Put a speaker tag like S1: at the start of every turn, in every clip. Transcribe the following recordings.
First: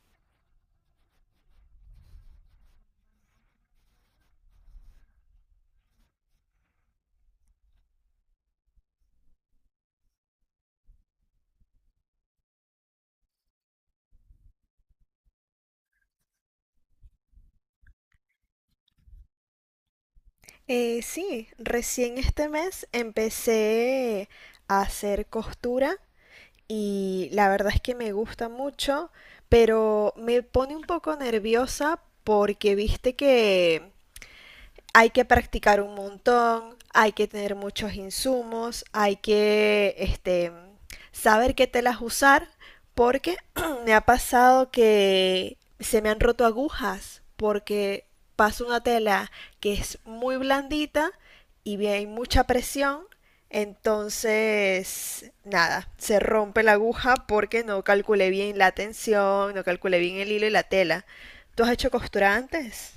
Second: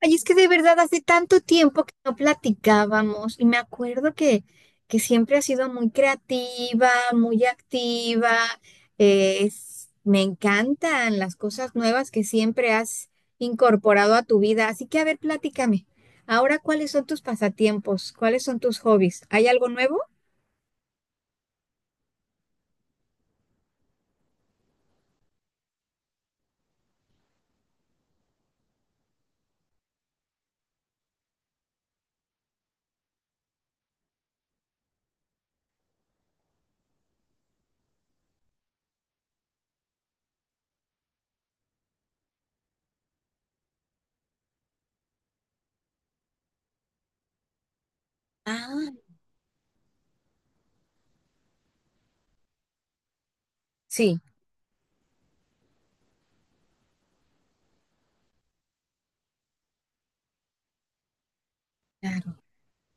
S1: Ay, es que de verdad hace tanto tiempo que no platicábamos y me acuerdo que siempre has sido muy creativa, muy activa. Me encantan las cosas nuevas que siempre has incorporado a tu vida. Así que, a ver, platícame. Ahora, ¿cuáles son tus pasatiempos? ¿Cuáles son tus hobbies? ¿Hay algo nuevo?
S2: Sí, recién este mes empecé a hacer costura y la verdad es que me gusta mucho, pero me pone un poco nerviosa porque viste que hay que practicar un montón, hay que tener muchos insumos, hay que saber qué telas usar, porque me ha pasado que se me han roto agujas, porque paso una
S1: Ah,
S2: tela que es muy blandita y bien, hay mucha presión,
S1: sí,
S2: entonces, nada, se rompe la aguja porque no calculé bien la tensión, no calculé bien el hilo y la tela. ¿Tú has hecho costura
S1: claro.
S2: antes?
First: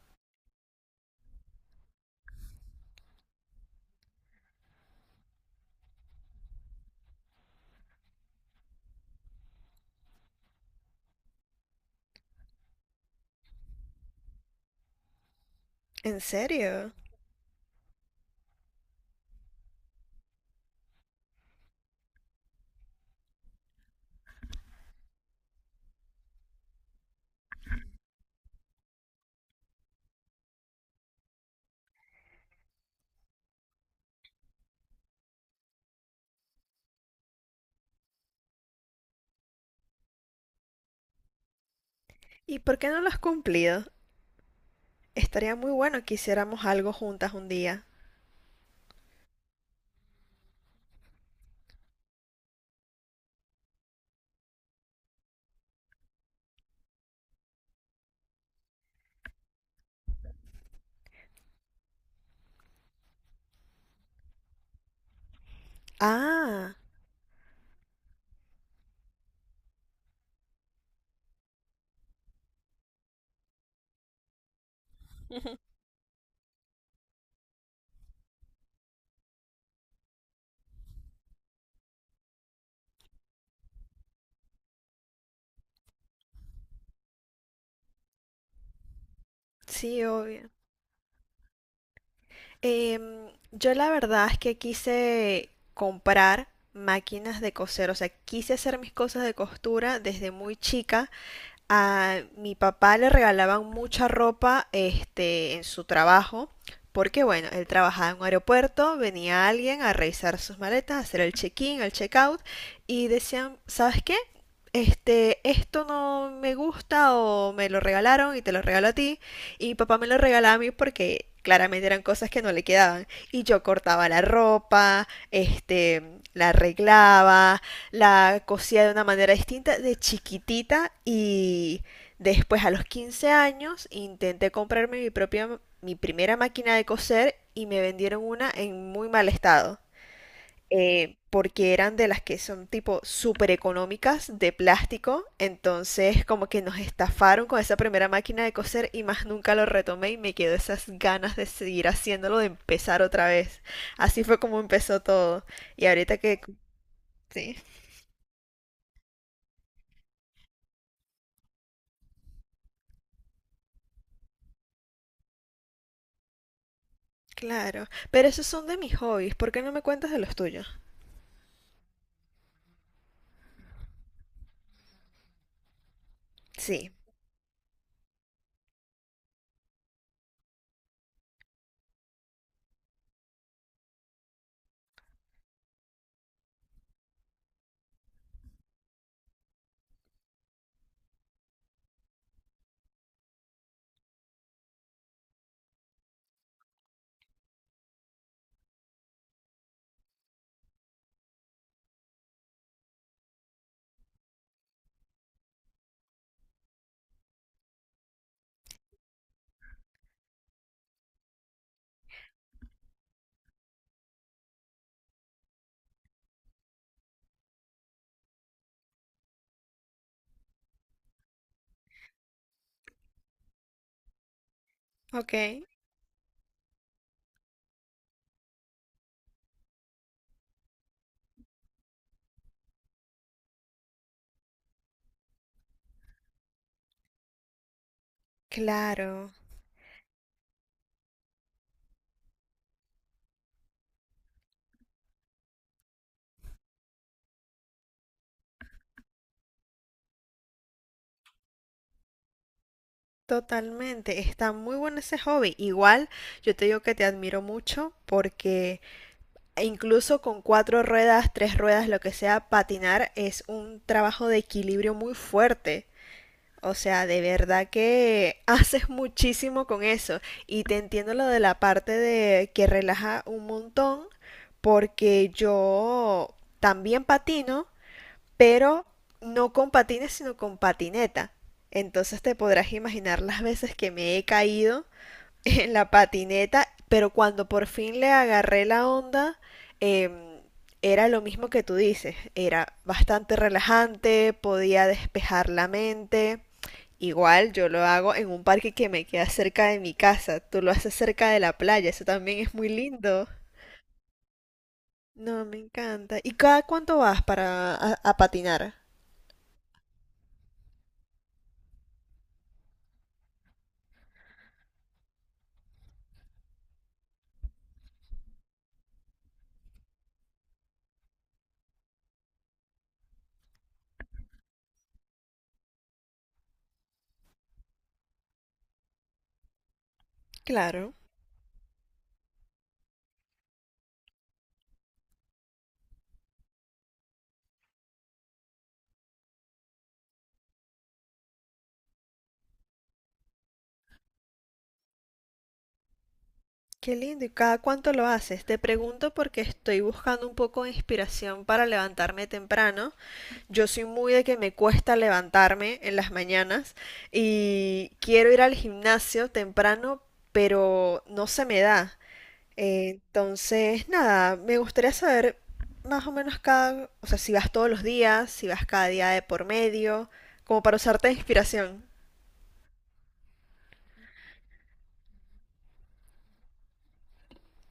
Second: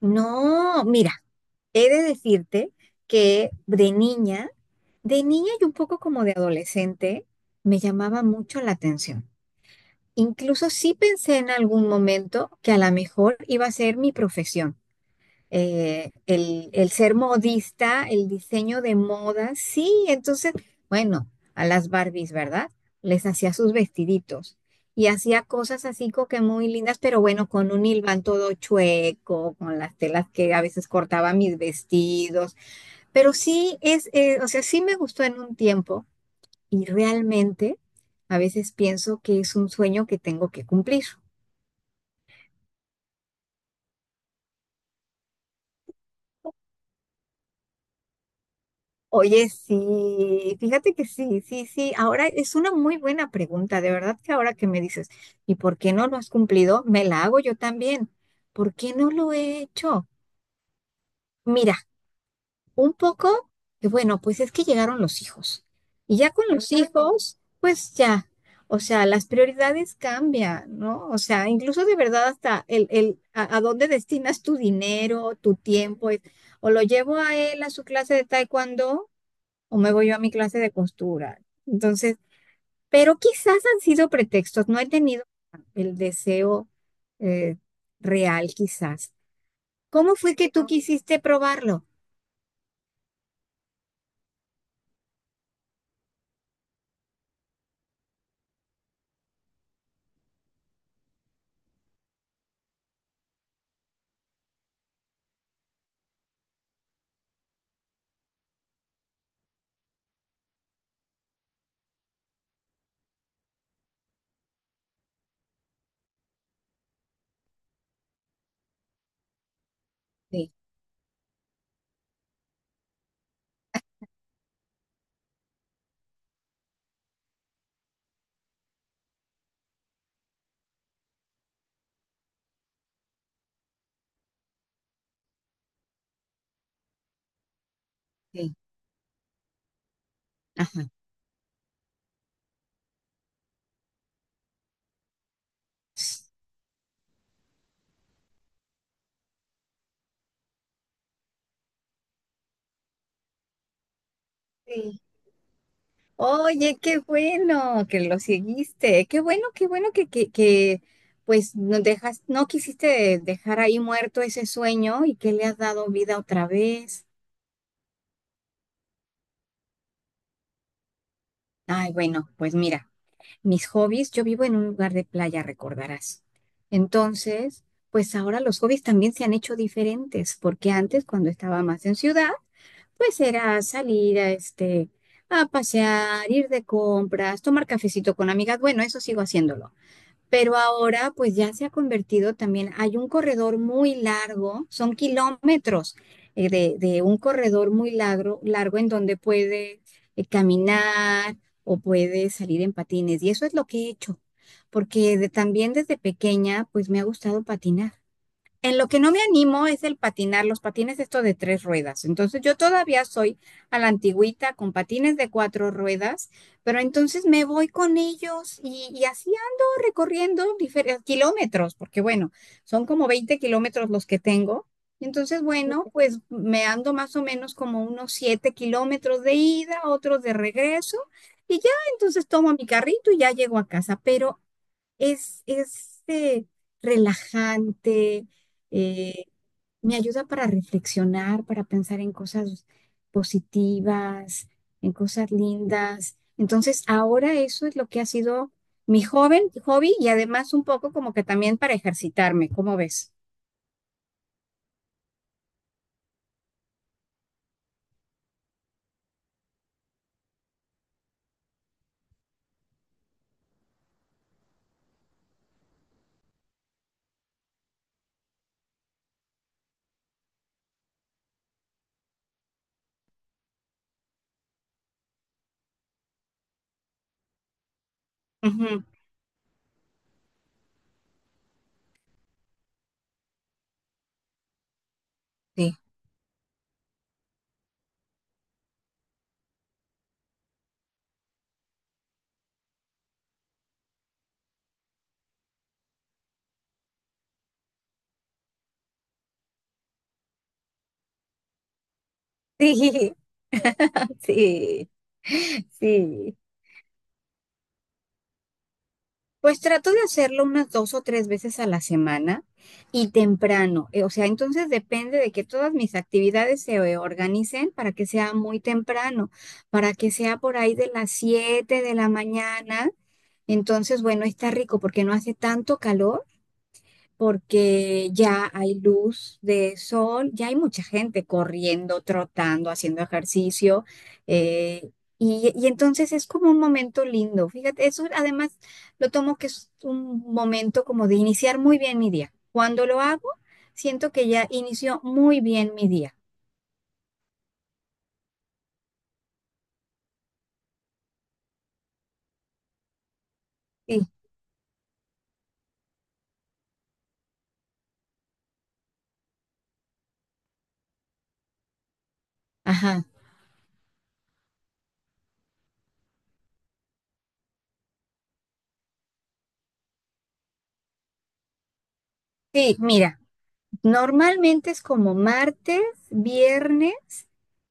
S1: No, mira. He de decirte que de niña y un poco como de adolescente, me llamaba mucho la atención. Incluso sí pensé en algún momento que a lo mejor iba a ser mi profesión. Eh,
S2: ¿En
S1: el, el
S2: serio?
S1: ser modista, el diseño de moda, sí. Entonces, bueno, a las Barbies, ¿verdad? Les hacía sus vestiditos y hacía cosas así como que muy lindas, pero bueno, con un hilván todo chueco, con las telas que a veces cortaba mis vestidos. Pero sí es, o sea, sí me gustó en un tiempo y realmente a veces pienso que es un sueño que tengo que cumplir.
S2: ¿Y por qué no lo has cumplido? Estaría muy bueno que hiciéramos algo juntas un día.
S1: Oye, sí, fíjate que sí, sí, sí. Ahora es una muy buena pregunta, de verdad que ahora que me dices, ¿y por qué no lo has cumplido? Me la hago yo también. ¿Por qué no lo he hecho? Mira. Un poco, que bueno, pues es que llegaron los hijos. Y ya con los
S2: Ah,
S1: hijos, pues ya, o sea, las prioridades cambian, ¿no? O sea, incluso de verdad hasta a dónde destinas tu dinero, tu tiempo, es, o lo llevo a él a su clase de taekwondo o me voy yo a mi clase de costura. Entonces, pero quizás han sido pretextos, no he tenido el deseo eh, real, quizás.
S2: sí,
S1: ¿Cómo fue que
S2: obvio.
S1: tú quisiste probarlo?
S2: Em, yo la verdad es que quise comprar máquinas de coser, o sea, quise hacer mis cosas de costura desde muy chica. A mi papá le regalaban mucha ropa, este, en su trabajo, porque bueno, él trabajaba en un aeropuerto, venía alguien a revisar sus maletas, a hacer el check-in, el check-out, y decían, ¿sabes qué? Este, esto no me gusta o me lo regalaron y te lo regalo a ti. Y mi papá me lo
S1: Sí,
S2: regalaba a mí porque claramente eran cosas que no le quedaban. Y yo cortaba la ropa, este, la arreglaba, la cosía de una manera distinta de chiquitita y después a los 15 años intenté comprarme mi propia, mi primera máquina de coser y me vendieron una
S1: sí.
S2: en muy mal estado,
S1: Ajá.
S2: porque eran de las que son tipo súper económicas de plástico, entonces como que nos estafaron con esa primera máquina de coser y más nunca lo retomé y me quedó esas ganas de seguir haciéndolo, de empezar otra vez. Así fue como empezó todo. Y ahorita que...
S1: Oye, qué
S2: Sí,
S1: bueno que lo seguiste. Qué bueno pues no dejas, no quisiste dejar ahí muerto ese sueño y que le has dado vida otra vez.
S2: claro. Pero esos son de mis hobbies, ¿por qué no me cuentas de los tuyos?
S1: Ay, bueno, pues mira, mis hobbies, yo vivo en un lugar de playa, recordarás.
S2: Sí,
S1: Entonces, pues ahora los hobbies también se han hecho diferentes, porque antes, cuando estaba más en ciudad, pues era salir a a pasear, ir de compras, tomar cafecito con amigas. Bueno, eso sigo haciéndolo. Pero ahora pues ya se ha convertido también, hay un corredor muy largo, son kilómetros de un corredor muy largo, largo en donde puede caminar o puede salir en patines. Y eso es lo que he hecho, porque también desde pequeña pues me ha gustado patinar. En lo que no me animo es el patinar, los patines esto de tres ruedas. Entonces yo todavía soy a la antigüita con patines de cuatro ruedas, pero entonces me voy con ellos y así ando recorriendo diferentes kilómetros, porque bueno, son como 20 kilómetros los que tengo.
S2: ok,
S1: Entonces, bueno, pues me ando más o menos como unos 7 kilómetros de ida, otros de regreso, y ya entonces tomo mi carrito y ya llego a casa. Pero es relajante, eh,
S2: claro.
S1: me ayuda para reflexionar, para pensar en cosas positivas, en cosas lindas. Entonces, ahora eso es lo que ha sido mi joven hobby y además un poco como que también para ejercitarme, ¿cómo ves?
S2: Totalmente, está muy bueno ese hobby. Igual, yo te digo que te admiro mucho porque e incluso con cuatro ruedas, tres ruedas, lo que sea, patinar es un trabajo de equilibrio muy fuerte. O sea, de verdad que haces muchísimo con eso. Y te entiendo lo de la parte de que relaja un montón, porque yo también patino,
S1: Ujú.
S2: pero no con patines, sino con patineta. Entonces te podrás imaginar las veces que me he caído en
S1: Sí,
S2: la patineta, pero cuando por fin le agarré la onda, em, era lo mismo que tú dices, era bastante relajante, podía despejar la mente. Igual yo lo hago en un parque que me queda cerca de mi casa, tú lo haces cerca de la playa, eso también es muy
S1: sí,
S2: lindo.
S1: sí,
S2: No, me encanta. ¿Y
S1: sí.
S2: cada cuánto vas para a patinar?
S1: Pues trato de hacerlo unas dos o tres veces a la semana y temprano. O sea, entonces depende de que todas mis actividades se organicen para que sea muy temprano, para que sea por ahí de las 7 de la mañana. Entonces, bueno, está rico porque no hace tanto calor porque ya hay luz de sol, ya hay mucha
S2: Claro.
S1: gente corriendo, trotando, haciendo ejercicio, eh, y entonces es como un momento lindo. Fíjate, eso además lo tomo que es un momento como de iniciar muy bien mi día. Cuando lo hago, siento que ya inició muy bien mi día.
S2: Qué lindo. ¿Y cada cuánto lo haces? Te pregunto porque estoy buscando un poco de inspiración para levantarme temprano. Yo soy
S1: Sí,
S2: muy de que me cuesta levantarme en las mañanas y quiero ir al gimnasio temprano, pero no se me da.
S1: ajá.
S2: Entonces, nada, me gustaría saber más o menos cada, o sea, si vas todos los días, si vas cada día de por medio, como para usarte de inspiración.
S1: Sí, mira. Normalmente es como martes, viernes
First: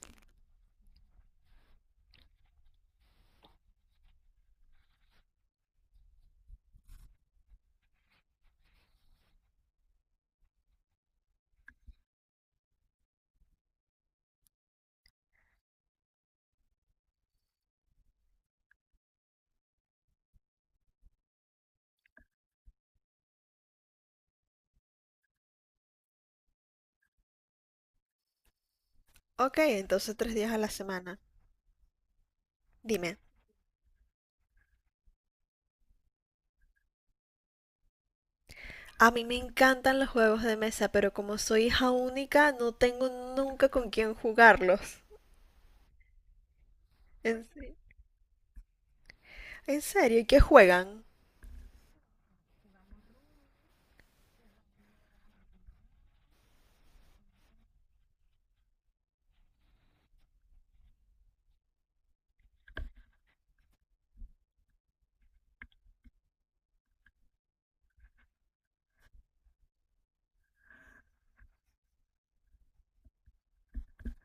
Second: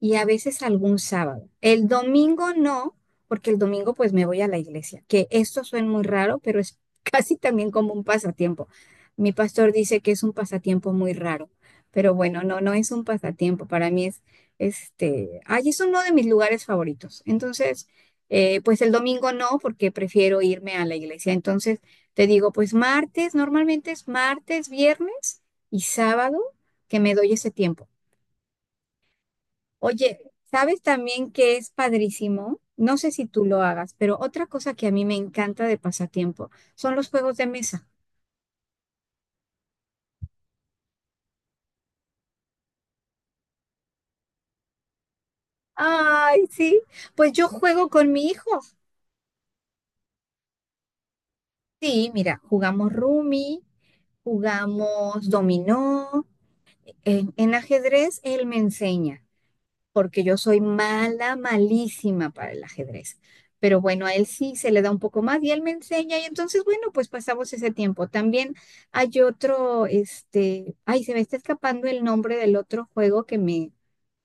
S1: y a veces algún sábado. El domingo no, porque el domingo pues me voy a la iglesia, que esto suena muy raro, pero es casi también como un pasatiempo. Mi pastor dice que es un pasatiempo muy raro, pero bueno, no, no es un pasatiempo. Para mí es, este, ay, es uno de mis lugares favoritos. Entonces, pues el domingo no, porque prefiero irme a la iglesia. Entonces, te digo, pues martes, normalmente es martes, viernes y sábado que me doy ese tiempo.
S2: Ok, entonces
S1: Oye,
S2: 3 días a la
S1: ¿sabes
S2: semana.
S1: también que es padrísimo? No sé
S2: Dime,
S1: si tú lo hagas, pero otra cosa que a mí me encanta de pasatiempo son los juegos de mesa.
S2: a mí me encantan los juegos de mesa, pero como soy hija única, no tengo nunca con quién jugarlos.
S1: Ay, sí, pues
S2: ¿En,
S1: yo juego con mi hijo.
S2: en serio? ¿Y qué juegan?
S1: Sí, mira, jugamos Rumi, jugamos dominó, en ajedrez él me enseña. Porque yo soy mala, malísima para el ajedrez. Pero bueno, a él sí se le da un poco más y él me enseña y entonces, bueno, pues pasamos ese tiempo. También hay otro, este, ay, se me está escapando el nombre del otro juego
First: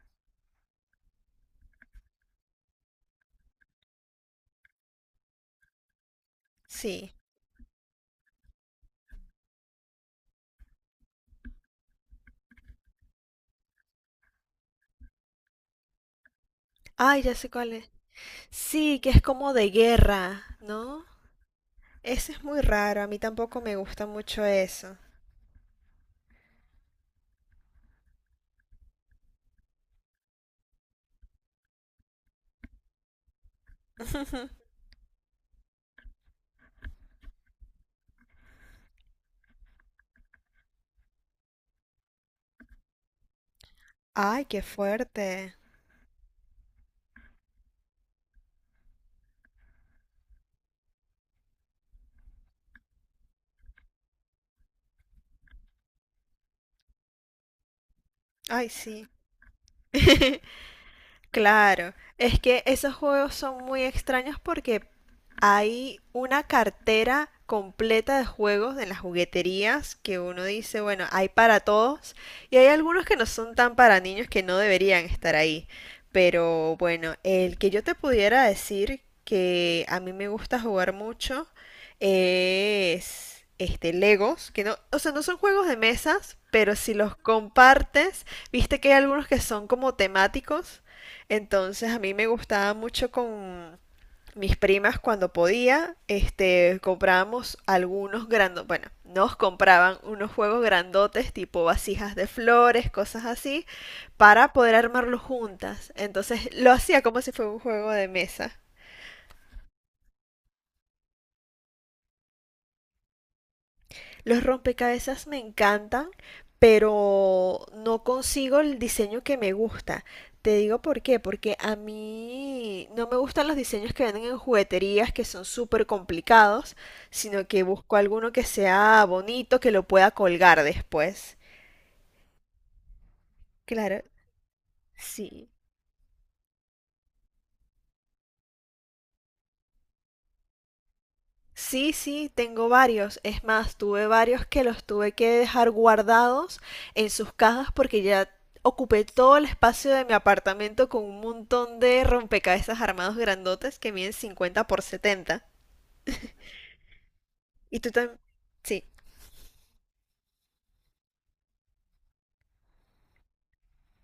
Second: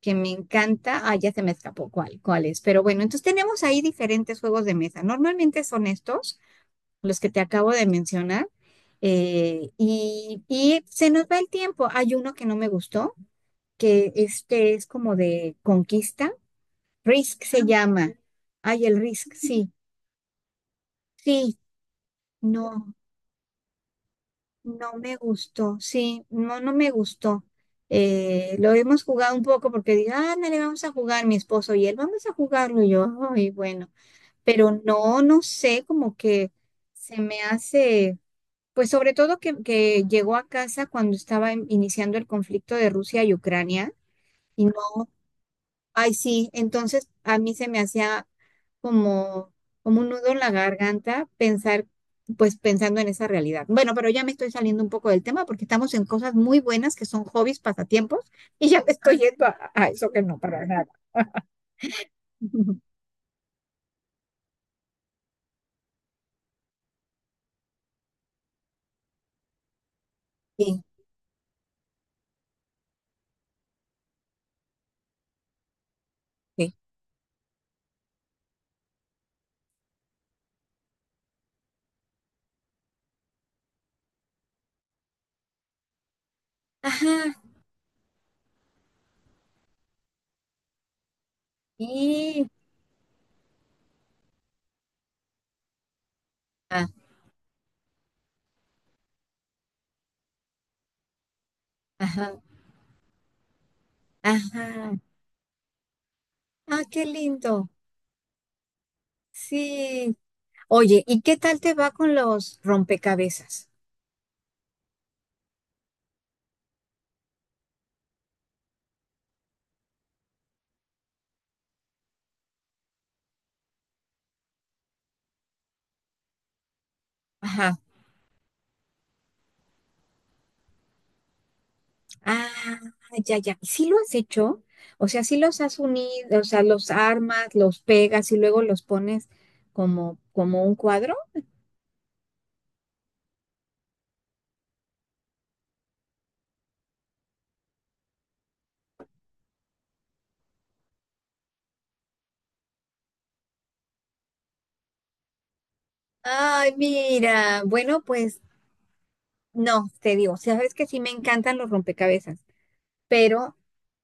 S1: que me encanta. Ah, ya se me escapó cuál es. Pero bueno, entonces tenemos ahí diferentes juegos de mesa. Normalmente son estos,
S2: Sí.
S1: los que te acabo de mencionar. Y se nos va el tiempo. Hay uno que no me gustó, que este es como de conquista.
S2: Ay, ya
S1: Risk
S2: sé
S1: se
S2: cuál es.
S1: llama. Ay,
S2: Sí,
S1: el
S2: que es
S1: Risk,
S2: como de
S1: sí,
S2: guerra, ¿no?
S1: sí,
S2: Ese es muy
S1: no,
S2: raro, a mí tampoco me gusta mucho
S1: no
S2: eso.
S1: me gustó, sí, no, no me gustó. Lo hemos jugado un poco porque dije, ándale, vamos a jugar mi esposo y él, vamos a jugarlo y yo, ay, bueno, pero no, no sé, como que se me hace, pues sobre todo que llegó a casa cuando estaba iniciando el conflicto de Rusia y Ucrania.
S2: Ay, qué
S1: Y
S2: fuerte.
S1: ay, sí, entonces a mí se me hacía como, como un nudo en la garganta pensar, pues pensando en esa realidad. Bueno, pero ya me estoy saliendo un poco del tema porque estamos en cosas muy buenas que son hobbies, pasatiempos,
S2: Ay,
S1: y ya me
S2: sí.
S1: estoy yendo a eso que no, para nada.
S2: Claro, es que esos juegos son muy extraños porque hay una cartera completa de juegos en las jugueterías que uno dice,
S1: Sí,
S2: bueno, hay para todos y hay algunos que no son tan para niños que no deberían estar ahí.
S1: sí.
S2: Pero bueno, el que yo te pudiera decir que a mí me gusta jugar mucho es este Legos, que no, o sea, no son juegos de mesas, pero si los
S1: Ajá,
S2: compartes, viste que hay algunos que son como temáticos. Entonces a mí me
S1: y,
S2: gustaba mucho con mis primas cuando podía, este,
S1: ah,
S2: comprábamos algunos grandotes, bueno, nos compraban unos juegos grandotes tipo vasijas de
S1: ajá,
S2: flores, cosas así, para poder
S1: ajá.
S2: armarlos juntas. Entonces lo
S1: Ah,
S2: hacía
S1: qué
S2: como si fuera un
S1: lindo.
S2: juego de mesa.
S1: Sí. Oye, ¿y qué tal te va con los rompecabezas?
S2: Los rompecabezas me encantan, pero no consigo el diseño que me gusta. Te digo por qué, porque a mí no me gustan los diseños que venden en jugueterías que son súper complicados, sino que
S1: Ajá.
S2: busco alguno que sea bonito, que lo pueda colgar después.
S1: Ah, ya, ya. ¿Y si lo
S2: Claro,
S1: has hecho? O sea, ¿si
S2: sí.
S1: los has unido? O sea, los armas, los pegas y luego los pones como, como un cuadro.
S2: Sí, sí, tengo varios. Es más, tuve varios que los tuve que dejar guardados en sus cajas porque ya ocupé todo el espacio de mi apartamento con un montón de rompecabezas armados grandotes que miden 50 por 70.
S1: Ay, mira.
S2: Y tú
S1: Bueno,
S2: también...
S1: pues
S2: Sí,
S1: no, te digo, sabes que sí me encantan los rompecabezas, pero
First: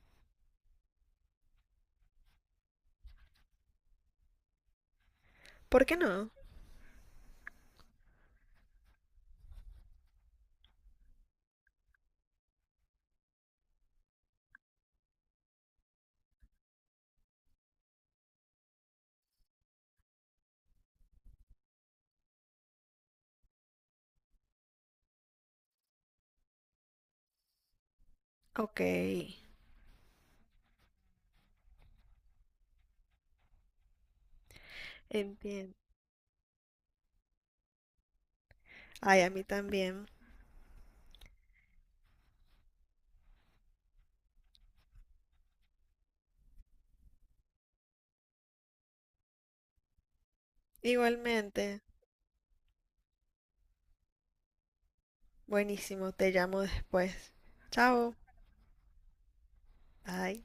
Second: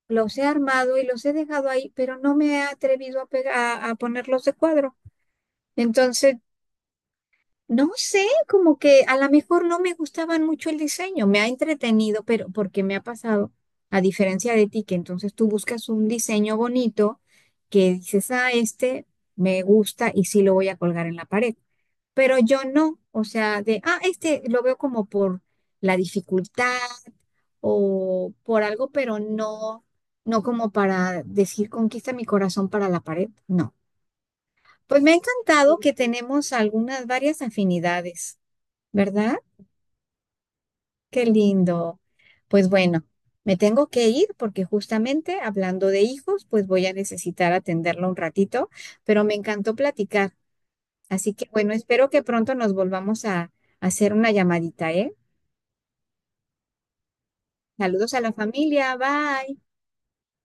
S1: los he armado y los he dejado ahí, pero no me he atrevido a pegar, a ponerlos de cuadro.
S2: ¿por qué no?
S1: Entonces no sé, como que a lo mejor no me gustaban mucho el diseño, me ha entretenido, pero porque me ha pasado, a diferencia de ti, que entonces tú buscas un diseño bonito que dices, ah, este me gusta y sí lo voy a colgar en la pared, pero yo no, o sea, de, este lo veo como por la dificultad o por
S2: Ok,
S1: algo, pero no, no como para decir conquista mi corazón para la pared, no. Pues me ha
S2: entiendo.
S1: encantado que tenemos algunas varias afinidades.
S2: Ay, a
S1: ¿Verdad?
S2: mí también.
S1: Qué lindo. Pues bueno, me tengo que ir porque justamente hablando de hijos, pues voy a necesitar atenderlo un ratito, pero me encantó platicar. Así que bueno,
S2: Igualmente.
S1: espero que pronto nos volvamos a hacer una llamadita, ¿eh?
S2: Buenísimo, te llamo después. Chao.
S1: Saludos a la familia, bye.
S2: Bye.